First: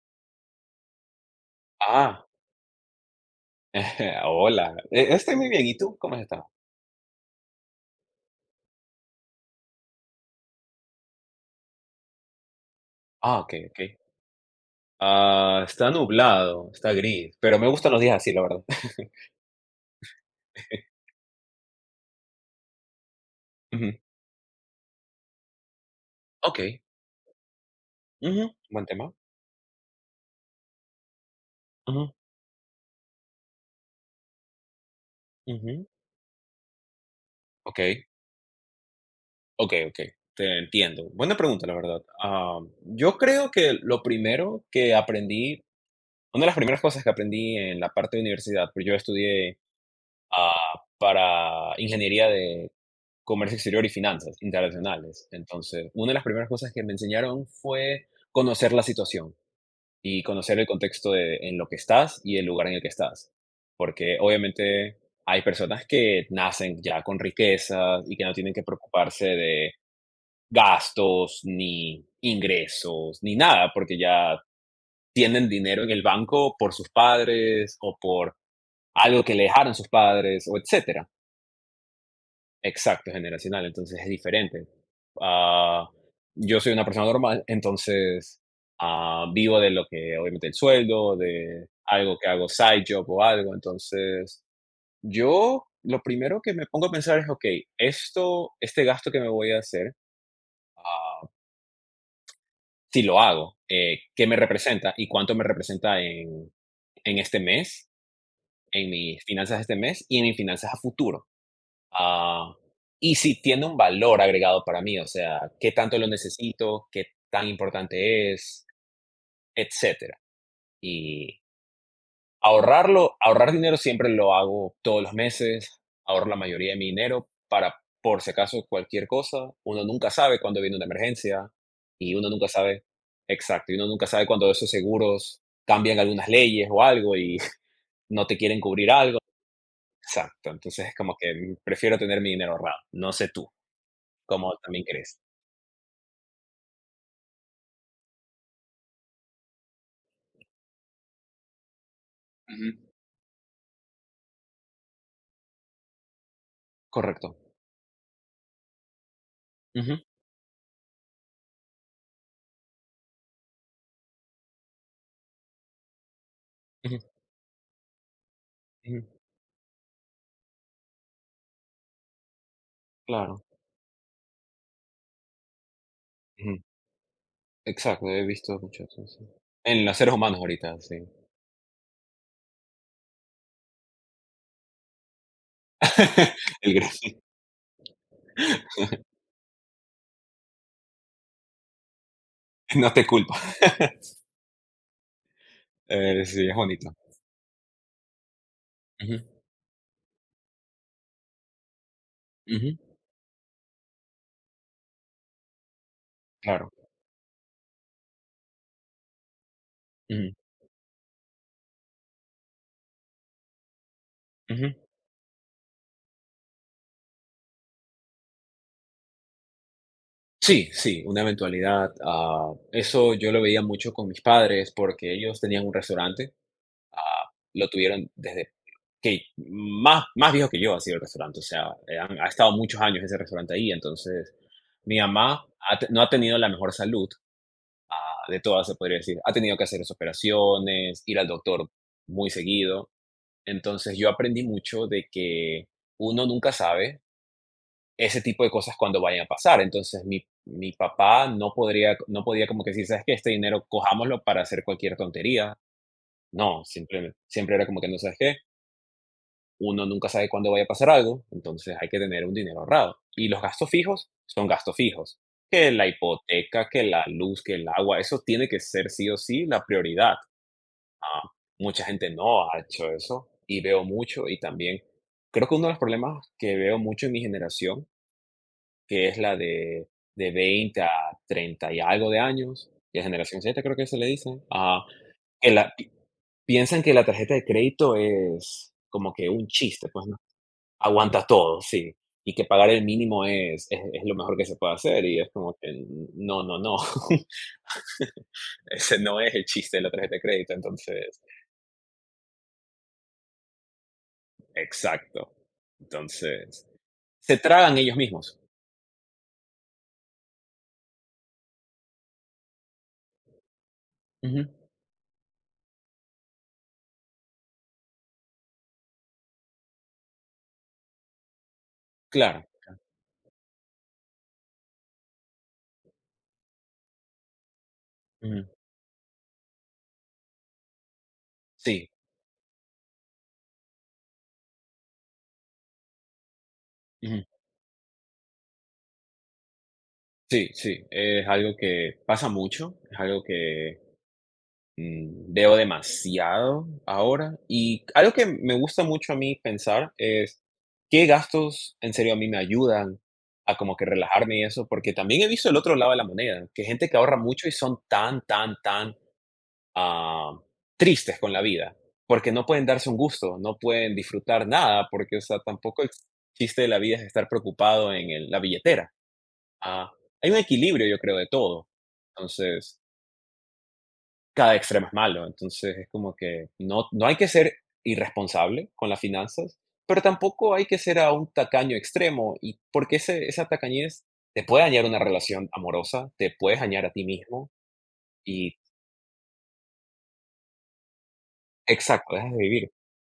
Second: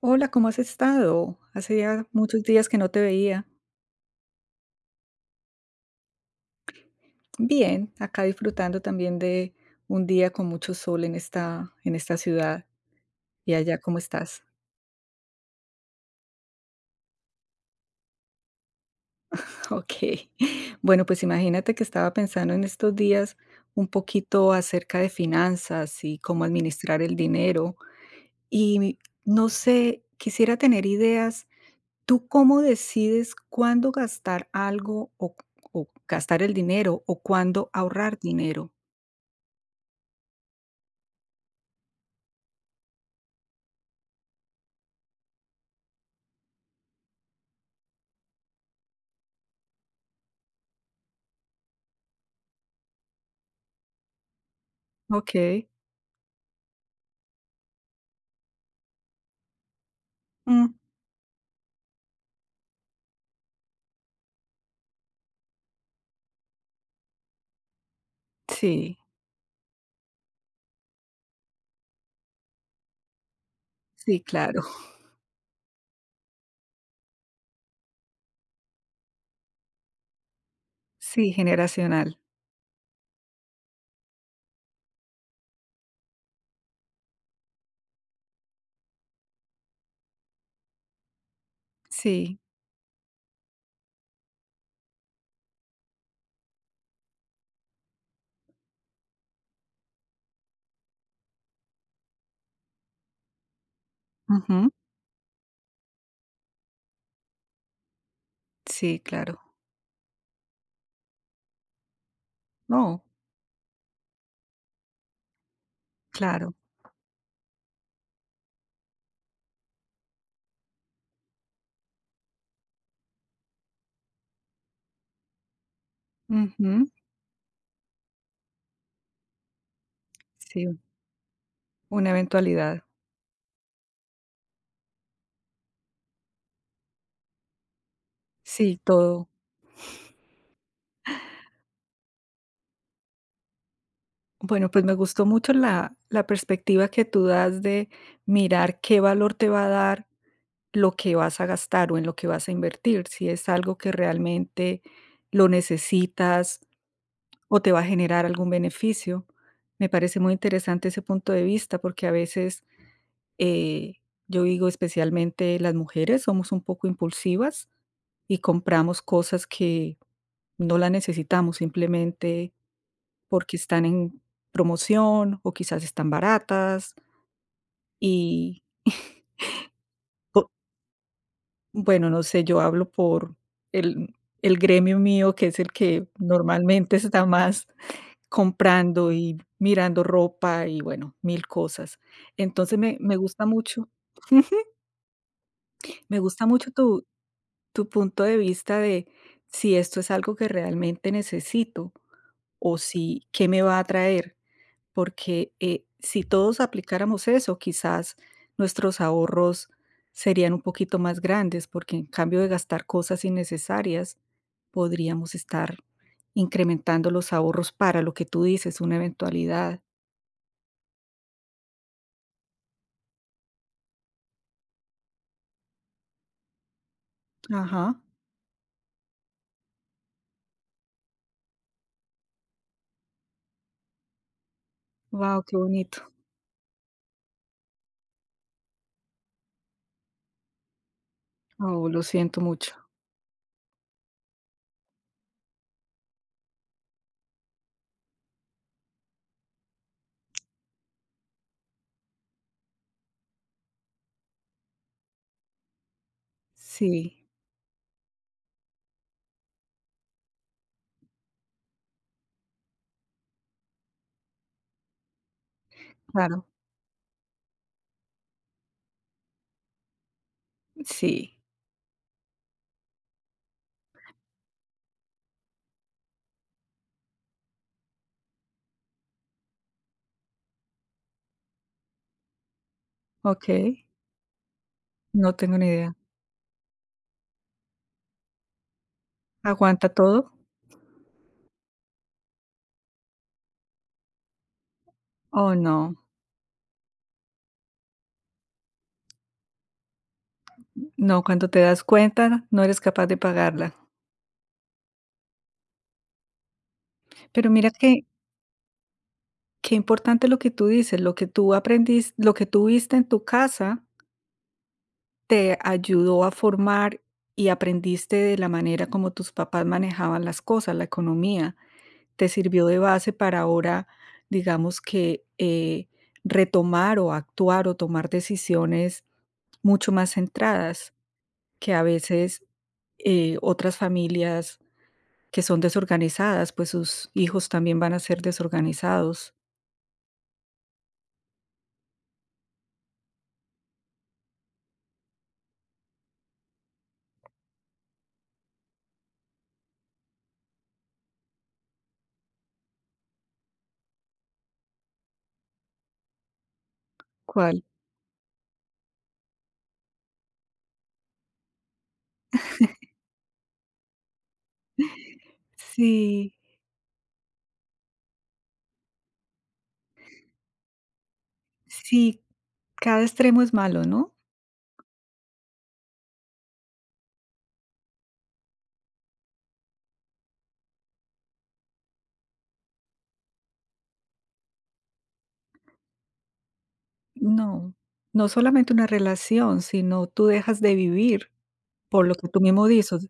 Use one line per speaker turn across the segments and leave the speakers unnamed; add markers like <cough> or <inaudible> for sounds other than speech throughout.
Hola, ¿cómo has estado? Hace ya
Ah,
muchos días que no te veía.
<laughs> hola. Estoy muy bien, ¿y tú? ¿Cómo has estado?
Bien, acá disfrutando también de un día con mucho sol en esta ciudad.
Ah,
¿Y
okey,
allá
okey.
cómo estás?
Ah, está nublado, está gris, pero me gustan los días así, la verdad. <laughs>
<laughs> Ok. Bueno, pues imagínate que estaba pensando en estos días un
Ujú.
poquito acerca de finanzas y cómo
Okey.
administrar el dinero.
Ujú. Buen
Y
tema.
no sé, quisiera tener ideas.
Ujú,
¿Tú cómo decides cuándo gastar algo
ujú.
o gastar el dinero o cuándo
Okey,
ahorrar dinero?
okey, okey. Te entiendo. Buena pregunta, la verdad. Ah, yo creo que lo primero que aprendí una de las primeras cosas que aprendí en la parte de universidad, pues yo estudié, ah, para ingeniería de comercio exterior y finanzas internacionales.
Ok.
Entonces, una de las primeras cosas que me enseñaron fue conocer la situación y conocer el
Mm,
contexto en lo que estás y el lugar en el que estás. Porque obviamente hay personas que nacen ya con riquezas y que no tienen que
sí,
preocuparse de gastos, ni ingresos, ni nada, porque
sí,
ya
claro. <laughs>
tienen dinero en el banco por sus padres o por algo que le dejaron sus padres o etcétera.
Sí, generacional.
Exacto, generacional, entonces es diferente. Ah, yo soy una persona normal, entonces, ah, vivo de lo que obviamente el sueldo, de algo que
Sí,
hago side job o algo, entonces, yo lo primero que me pongo a pensar es, okey, esto este gasto que me voy a hacer, si lo hago, ¿qué me
ujú,
representa y cuánto me representa en este mes, en
sí,
mis
claro.
finanzas de este mes y en mis finanzas a futuro? Ah,
No,
y si tiene un valor agregado para mí, o sea, qué tanto lo
claro.
necesito, qué tan importante es, etcétera. Y ahorrar dinero siempre lo hago todos los meses, ahorro la mayoría de
Ujú,
mi dinero para por si acaso cualquier cosa. Uno nunca sabe cuándo viene
sí,
una emergencia
una
y uno nunca
eventualidad.
sabe, exacto, y uno nunca sabe cuándo esos seguros cambian algunas leyes o algo y <laughs> no te quieren
Sí,
cubrir algo.
todo.
Exacto, entonces es como que prefiero tener mi dinero ahorrado, no sé tú. Como
Bueno, pues
también
me
crees.
gustó mucho la perspectiva que tú das de mirar qué valor te va a dar lo que vas a gastar o en lo que vas a
Ujú.
invertir, si es algo que realmente lo necesitas
Correcto.
o te va a generar algún beneficio. Me
Ujú,
parece muy interesante ese punto de vista, porque a veces Eh, yo digo, especialmente las mujeres somos un poco
ujú,
impulsivas y compramos
ujú.
cosas que no las necesitamos simplemente
Claro.
porque están en promoción o quizás están
Ujú.
baratas
Exacto, he visto
y
mucho eso, sí.
<laughs>
En los seres humanos
po-
ahorita, sí.
bueno, no sé, yo hablo por el, el gremio mío, que es el que
<laughs> El
normalmente
gras
está más <laughs>
<laughs>
comprando y mirando ropa y bueno, mil cosas. Entonces
no te
me
culpo.
gusta mucho,
<laughs>
<laughs> me gusta
Sí, es
mucho
bonito.
tu punto de vista de
Ujú,
si esto es algo que realmente necesito
ujú,
o si qué me va a traer, porque si todos
claro.
aplicáramos eso, quizás nuestros ahorros
Ujú,
serían un poquito más grandes, porque en cambio de gastar cosas innecesarias,
ujú.
podríamos estar incrementando los ahorros para lo que tú dices, una eventualidad.
Sí, sí, una eventualidad, ah, eso yo lo veía mucho con mis padres, porque ellos tenían un restaurante, ah, lo
Ajá.
tuvieron desde que más, más viejo que yo ha sido el restaurante, o sea, ha estado muchos años ese restaurante ahí, entonces mi
Wow,
mamá
qué bonito.
no ha tenido la mejor salud ah, de todas, se podría decir. Ha tenido que hacer sus operaciones, ir al doctor
Oh, lo
muy
siento mucho.
seguido. Entonces yo aprendí mucho de que uno nunca sabe ese tipo de cosas cuando vayan a pasar. Entonces mi papá no podía como que decir, ¿sabes qué? Este dinero cojámoslo para hacer cualquier tontería. No, siempre,
Sí,
siempre era como que no sabes qué uno nunca sabe cuándo vaya a pasar algo, entonces hay que tener un dinero ahorrado. Y los gastos fijos son gastos fijos, que la
claro.
hipoteca, que la luz, que el agua, eso tiene que ser sí o sí la prioridad. Ah,
Sí.
mucha gente no ha hecho eso y veo mucho y también creo que uno de los problemas que veo mucho en mi generación, que es la de 20 a 30 y algo de años, de generación
Ok.
Z creo que se le dice, ah,
No
que
tengo ni
la, pi-
idea.
piensan que la tarjeta de crédito es como que un
¿Aguanta
chiste, pues
todo?
Aguantas todo, sí. Y que pagar el mínimo es lo mejor que se puede hacer, y es
Oh,
como que
no.
no, no, no. <laughs> Ese no es el chiste de la tarjeta de crédito, entonces
No, cuando te das cuenta, no eres capaz de pagarla.
exacto. Entonces, se
Pero mira
tragan
que
ellos mismos.
qué importante lo que tú dices, lo que tú aprendiste, lo que tú viste en tu casa
Ujú,
te ayudó a formar y aprendiste de la manera como tus papás manejaban las cosas, la economía. Te
claro.
sirvió de base para ahora, digamos que retomar o actuar o tomar
Ujú,
decisiones mucho más centradas que a
sí,
veces otras familias que son desorganizadas, pues sus
ujú,
hijos también van a ser desorganizados.
sí, sí, es algo que pasa mucho, es algo que veo demasiado ahora y algo que me gusta mucho a mí pensar es qué gastos en serio a mí me ayudan a como que relajarme y eso, porque también he visto el otro lado de la moneda, que gente que ahorra mucho y
¿Cuál?
son tan, tan, tan ah, tristes con la vida, porque no pueden darse un gusto, no pueden disfrutar nada, porque o sea, tampoco el
Sí,
chiste de la vida es estar preocupado en la billetera. Ah, hay un equilibrio, yo creo, de todo.
sí,
Entonces,
cada extremo es malo, ¿no?
cada extremo es malo. Entonces es como que no, no hay que ser irresponsable con las finanzas, pero tampoco hay que ser a un tacaño extremo, y porque esa tacañez te puede dañar una relación amorosa, te puedes dañar a ti mismo
No, no
y
solamente una relación, sino tú dejas de vivir por lo
exacto,
que
dejas de
tú mismo
vivir.
dices.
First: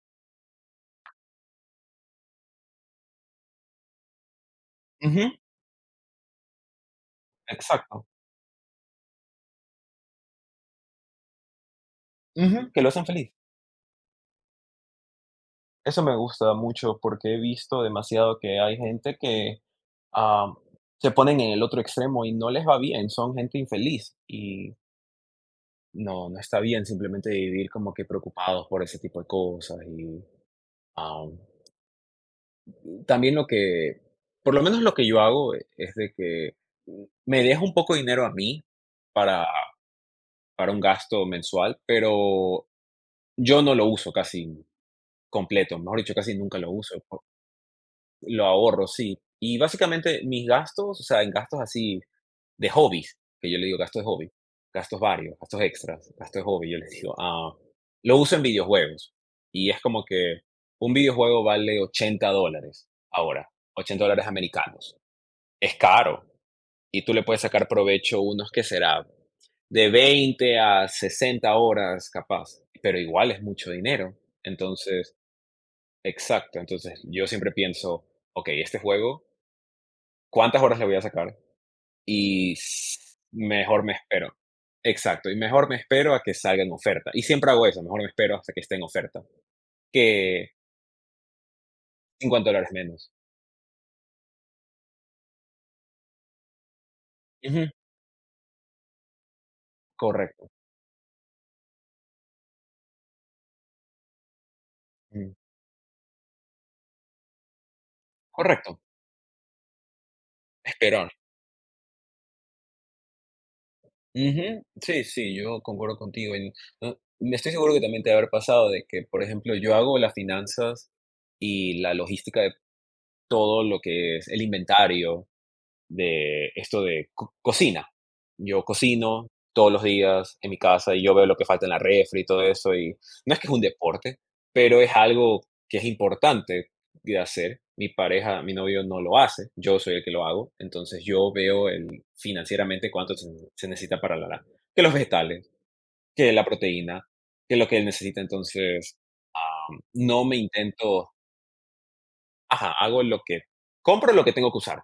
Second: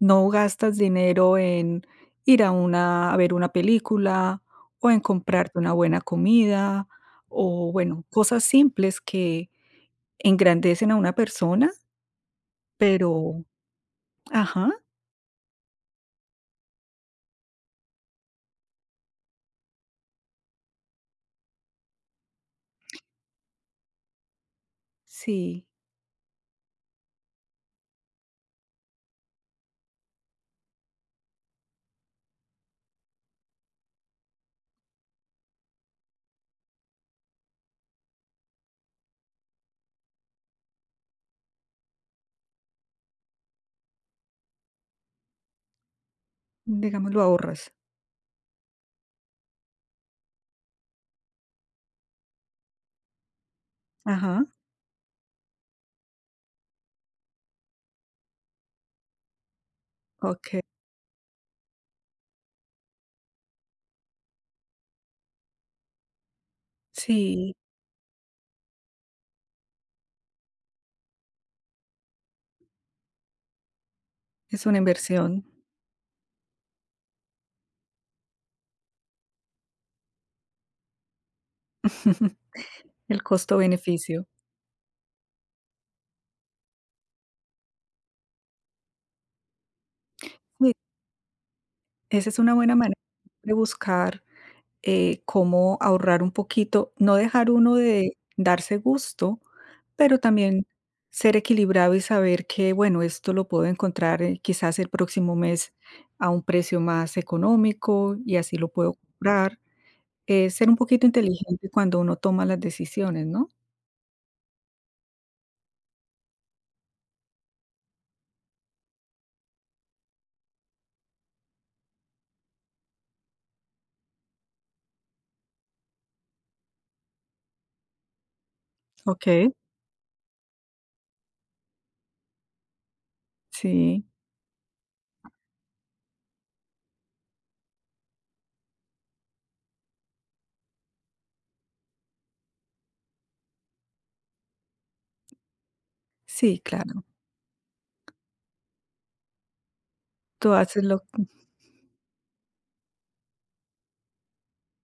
No gastas dinero en ir a una a ver una película o en
Ujú,
comprarte una buena comida o bueno,
exacto.
cosas simples que engrandecen a una persona,
Ujú, que lo hacen feliz.
pero ajá,
Eso me gusta mucho porque he visto demasiado que hay gente que ah, se ponen en el otro extremo y no les va bien, son gente infeliz y
sí,
no, no está bien simplemente vivir como que preocupados por ese tipo de cosas y am, también por lo menos lo que yo hago es de que me dejo un poco de dinero a mí para, para un gasto mensual, pero yo no lo uso casi completo, mejor dicho, casi nunca lo uso,
digamos, lo ahorras.
lo ahorro, sí. Y básicamente mis gastos, o sea, en gastos así de hobbies, que yo le digo gasto de hobby,
Ajá,
gastos varios, gastos extras, gasto de hobby, yo les digo, ah, lo uso en videojuegos. Y es como que
okey.
un videojuego vale $80 ahora, $80 americanos. Es caro y tú le puedes
Sí,
sacar provecho unos que será de 20 a 60 horas capaz, pero igual es mucho dinero.
es una
Entonces,
inversión.
exacto, entonces yo siempre pienso, ok, este juego, ¿cuántas horas le voy a sacar?
<laughs>
Y
El
mejor me
costo-beneficio.
espero. Exacto, y mejor me espero a que salga en oferta. Y siempre hago eso, mejor me espero hasta que esté en oferta, que
Sí, esa es
50
una
dólares
buena manera
menos.
de buscar, cómo ahorrar un poquito, no dejar
Ujú,
uno de darse gusto, pero
correcto,
también ser equilibrado y saber que, bueno, esto lo puedo encontrar, quizás el
mm,
próximo mes a un precio más económico y así lo
correcto,
puedo comprar. Ser un poquito
esperar.
inteligente cuando uno toma las decisiones, ¿no?
Ujú, sí, sí, yo concuerdo contigo. No, me estoy seguro que también te va a haber pasado de que, por ejemplo, yo hago las finanzas y la logística de todo lo que es el inventario, de esto de co cocina. Yo cocino
Okey.
todos los días en mi casa y yo veo lo que falta en la refri y todo eso, y no es que es un
Sí,
deporte, pero es algo que es importante de hacer. Mi pareja, mi novio no lo hace, yo soy el que lo hago, entonces yo veo financieramente cuánto se necesita para que los vegetales, que la
sí, claro.
proteína, que lo que él necesita, entonces no me
Tú haces lo
intento, ajá, compro lo que tengo que usar,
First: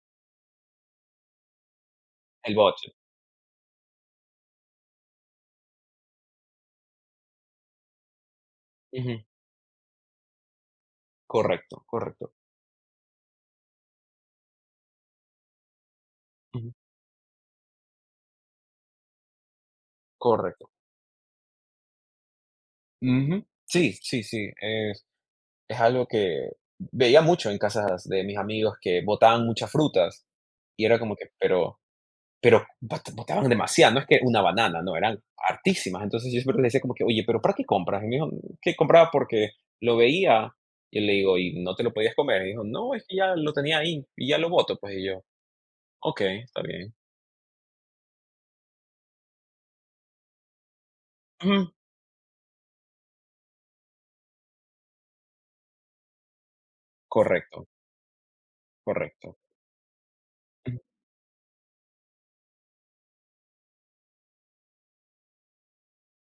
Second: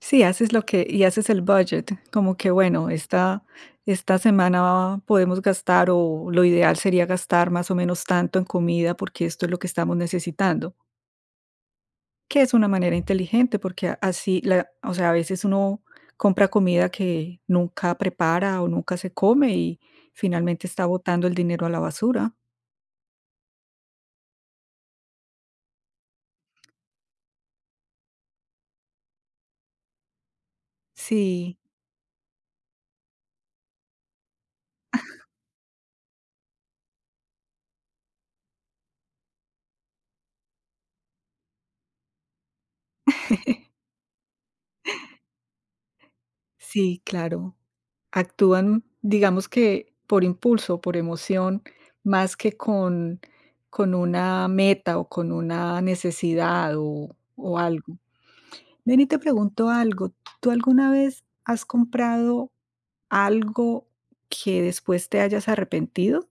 sí, haces lo que y haces el budget, como que
el
bueno,
budget.
esta semana podemos gastar, o lo ideal sería gastar más o menos tanto en comida, porque
Ujú,
esto es lo que estamos necesitando,
correcto, correcto.
que es una manera inteligente, porque a así la o sea, a veces uno compra
Ujú,
comida que nunca prepara, o nunca se come, y finalmente
correcto.
está botando el dinero a la basura.
Ujú. Sí, sí, sí, es algo que veía mucho en casas de mis amigos que botaban muchas frutas y era como que,
Sí,
pero botaban demasiado, no es que una banana, no, eran hartísimas. Entonces, yo siempre le decía como que: "Oye, pero ¿para qué compras?". Y me dijo: "Que compraba porque lo veía". Y le digo: "¿Y no te lo podías comer?". Y dijo: "No, es que ya lo tenía ahí y ya lo boto, pues". Y yo: "Okey, está bien".
sí, claro. Actúan, digamos que por impulso, por emoción,
Ujú,
más que con una meta o con una necesidad o
correcto,
algo. Ven y te
correcto.
pregunto algo, ¿tú alguna vez has comprado algo que después te hayas arrepentido?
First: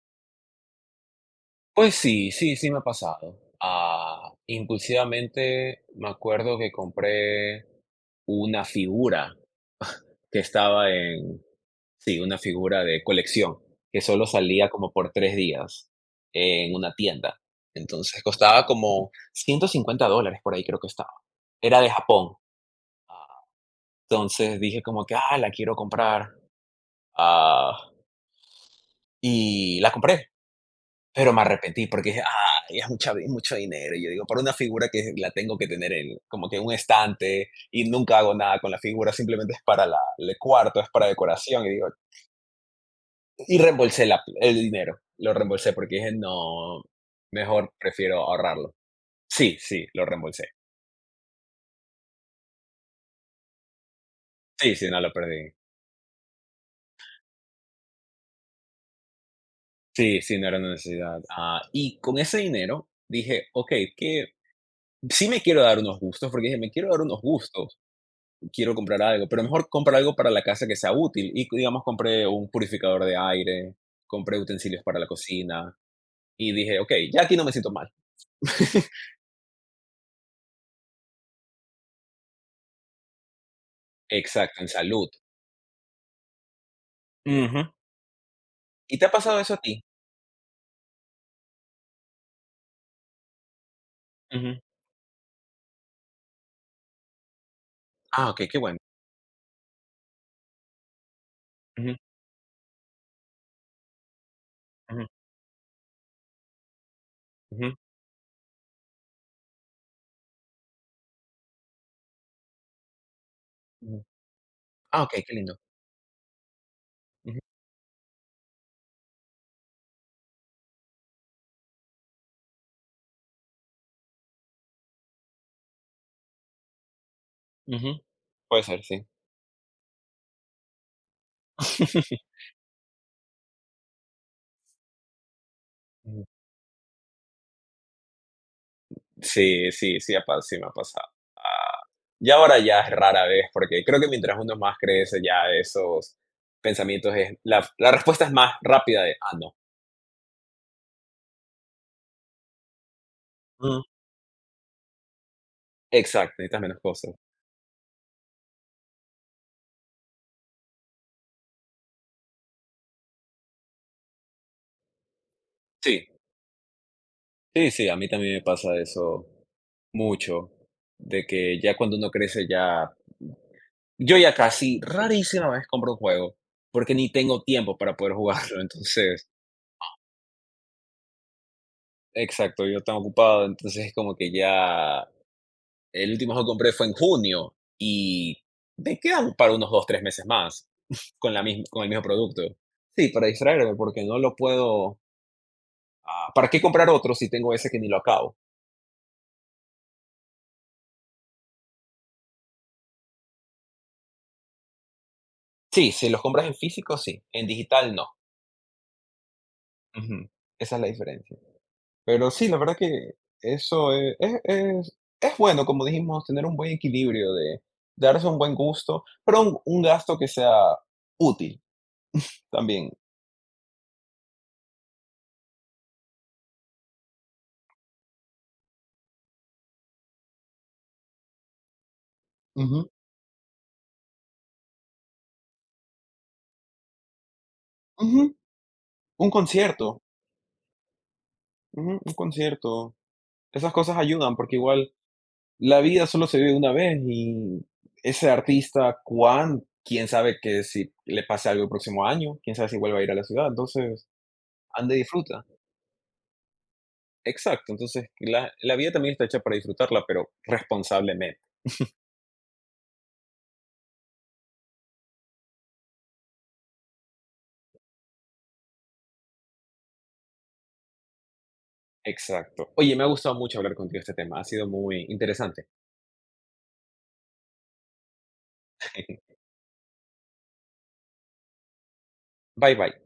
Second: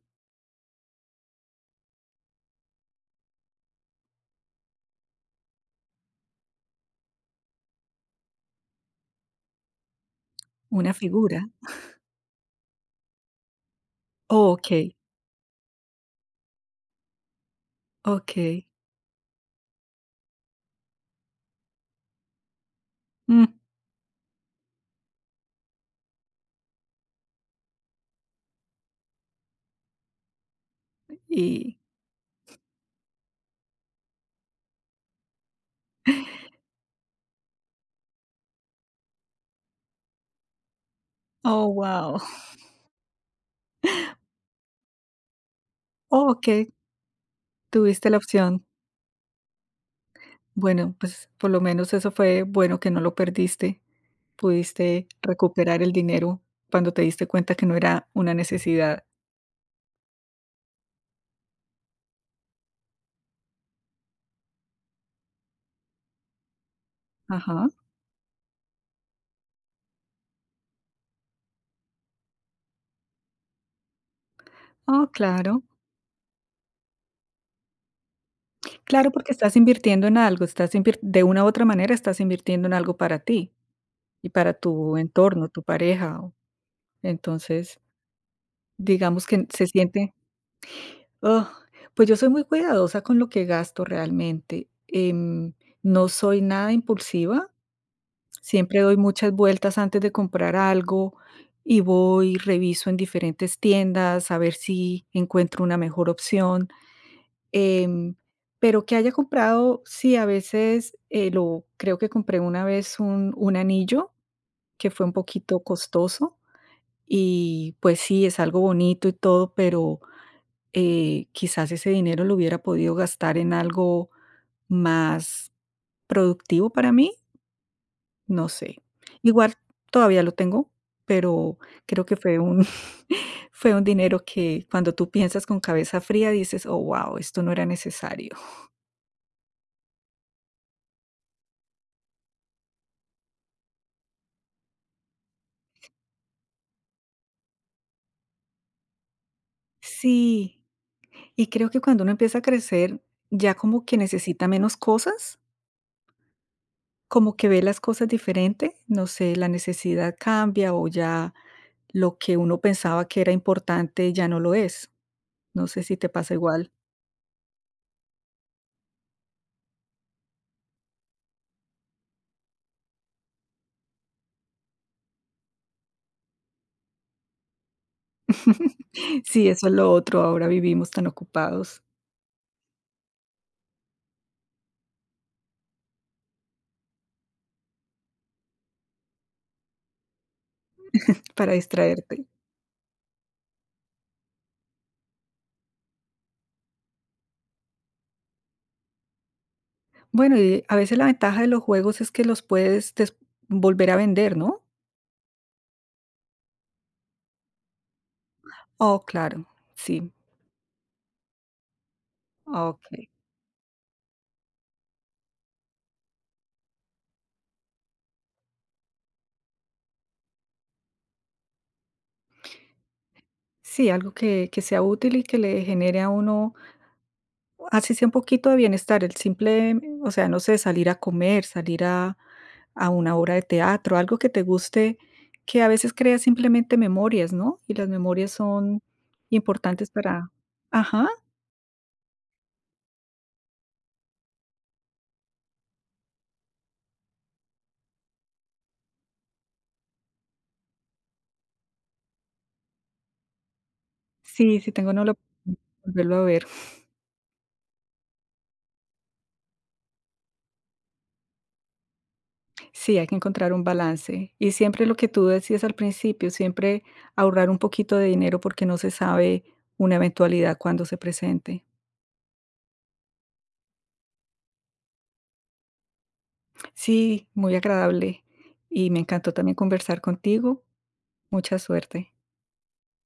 Pues sí, sí, sí me ha pasado. Ah, impulsivamente me acuerdo que compré una figura <laughs> que estaba
¿Una figura?
sí, una figura de colección, que solo
Oh,
salía como
okey,
por 3 días en una tienda. Entonces
okey,
costaba como $150 por ahí creo que estaba. Era de Japón. Ah,
mm,
entonces dije como que, la quiero comprar. Ah, y la compré. Pero me
y
arrepentí porque dije: "Ay, es mucho dinero", y yo digo: "Para una figura que la tengo que tener en como que en un estante, y nunca hago nada con la figura, simplemente es para la el cuarto, es para decoración",
oh, wow.
y reembolsé la el dinero, lo reembolsé porque dije:
Oh, okey,
"No, mejor
tuviste
prefiero
la opción.
ahorrarlo". Sí, sí, lo reembolsé.
Bueno, pues, por lo menos eso fue bueno que no lo perdiste.
Sí, sí, no
¿Pudiste
lo perdí.
recuperar el dinero cuando te diste cuenta que no era una necesidad?
Sí, sí, no era una necesidad. Ah, y con ese dinero dije: "Okey, que sí me quiero dar unos gustos", porque dije: "Me quiero dar unos
Ajá.
gustos". Quiero comprar algo, pero mejor comprar algo para la casa que sea útil. Y digamos, compré un purificador de aire, compré utensilios para
Oh,
la
claro.
cocina y dije, ok, ya aquí no me siento mal.
Claro, porque estás invirtiendo en algo, estás invir de una u otra manera estás invirtiendo en algo para ti y para
Exacto, en
tu
salud.
entorno, tu pareja, o
Ujú.
entonces,
¿Y te ha
digamos
pasado
que
eso a
se
ti?
siente oh, pues yo soy muy cuidadosa con lo que gasto
Ujú.
realmente, no soy nada impulsiva.
Ah, ok, qué bueno.
Siempre doy muchas vueltas antes de comprar algo y
Ujú,
voy, reviso en diferentes tiendas a ver si
ujú,
encuentro una mejor opción.
ujú,
Em, pero que haya comprado, sí, a veces lo creo que compré una vez un
ujú.
anillo que
Ah,
fue un
ok, qué lindo.
poquito costoso
Ujú,
y pues sí, es algo bonito y todo, pero quizás ese dinero lo hubiera podido gastar en algo más productivo para mí.
ujú.
No
Puede
sé.
ser, sí.
Igual todavía lo tengo, pero creo que
<laughs>
fue un <laughs> fue un dinero que cuando tú piensas con cabeza
Ujú.
fría dices: "Oh, wow, esto no era necesario".
Sí, sí, sí, sí me ha pasado. Ah, y ahora ya es rara vez, porque creo que mientras uno más crece, ya esos pensamientos la respuesta es más rápida no.
Sí, y creo que cuando uno empieza a crecer, ya
Mm,
como que necesita menos cosas,
exacto, necesitas menos cosas.
como que ve las cosas diferente, no sé, la necesidad cambia o ya lo que uno pensaba que era importante ya no lo es. No sé si
Sí,
te pasa igual.
sí, sí, a mí también me pasa eso mucho, de que ya cuando uno crece ya, yo ya casi rarísima vez compro un juego, porque ni tengo tiempo para poder jugarlo, <laughs>
<laughs>
entonces,
Sí, eso es lo otro, ahora vivimos tan ocupados
exacto, yo tan ocupado, entonces es como que ya, el último juego que compré fue en junio y me quedan para unos 2 3 meses más
para
con el mismo
distraerte.
producto. Sí, para distraerme, porque no lo puedo, ¿para qué comprar otro si tengo ese que ni lo acabo?
Bueno, y a veces la ventaja de los juegos es que los puedes des volver a vender, ¿no?
Sí, si los compras en físico, sí, en digital no.
Oh, claro, sí,
Ujú. Esa es la diferencia. Pero sí, la verdad
okey.
que eso es bueno, como dijimos, tener un buen equilibrio de darse un buen gusto, pero un gasto que sea útil también.
Sí, algo que sea útil y que le genere a uno, así sea un poquito de bienestar, el simple, o sea, no sé, salir a comer, salir a
Ujú,
una obra de teatro, algo que te guste, que a veces crea simplemente memorias, ¿no? Y las
ujú,
memorias son
un concierto,
importantes para ajá,
ujú, un concierto. Esas cosas ayudan, porque igual la vida solo se vive una vez y ese artista, cuán quién sabe que si le pase algo el próximo año, quién sabe si vuelva a ir a la ciudad, entonces
sí, si tengo
ande y
no la
disfruta.
volverlo a ver.
Exacto, entonces la vida también está hecha para disfrutarla, pero responsablemente.
Sí, hay que encontrar un balance. Y siempre lo que tú decías al principio, siempre ahorrar un poquito de dinero porque no se sabe una eventualidad cuando se presente.
Exacto. Oye, me ha gustado mucho hablar contigo de este tema, ha sido muy interesante.
Sí, muy agradable y me encantó también conversar contigo. Mucha suerte.
Bye bye.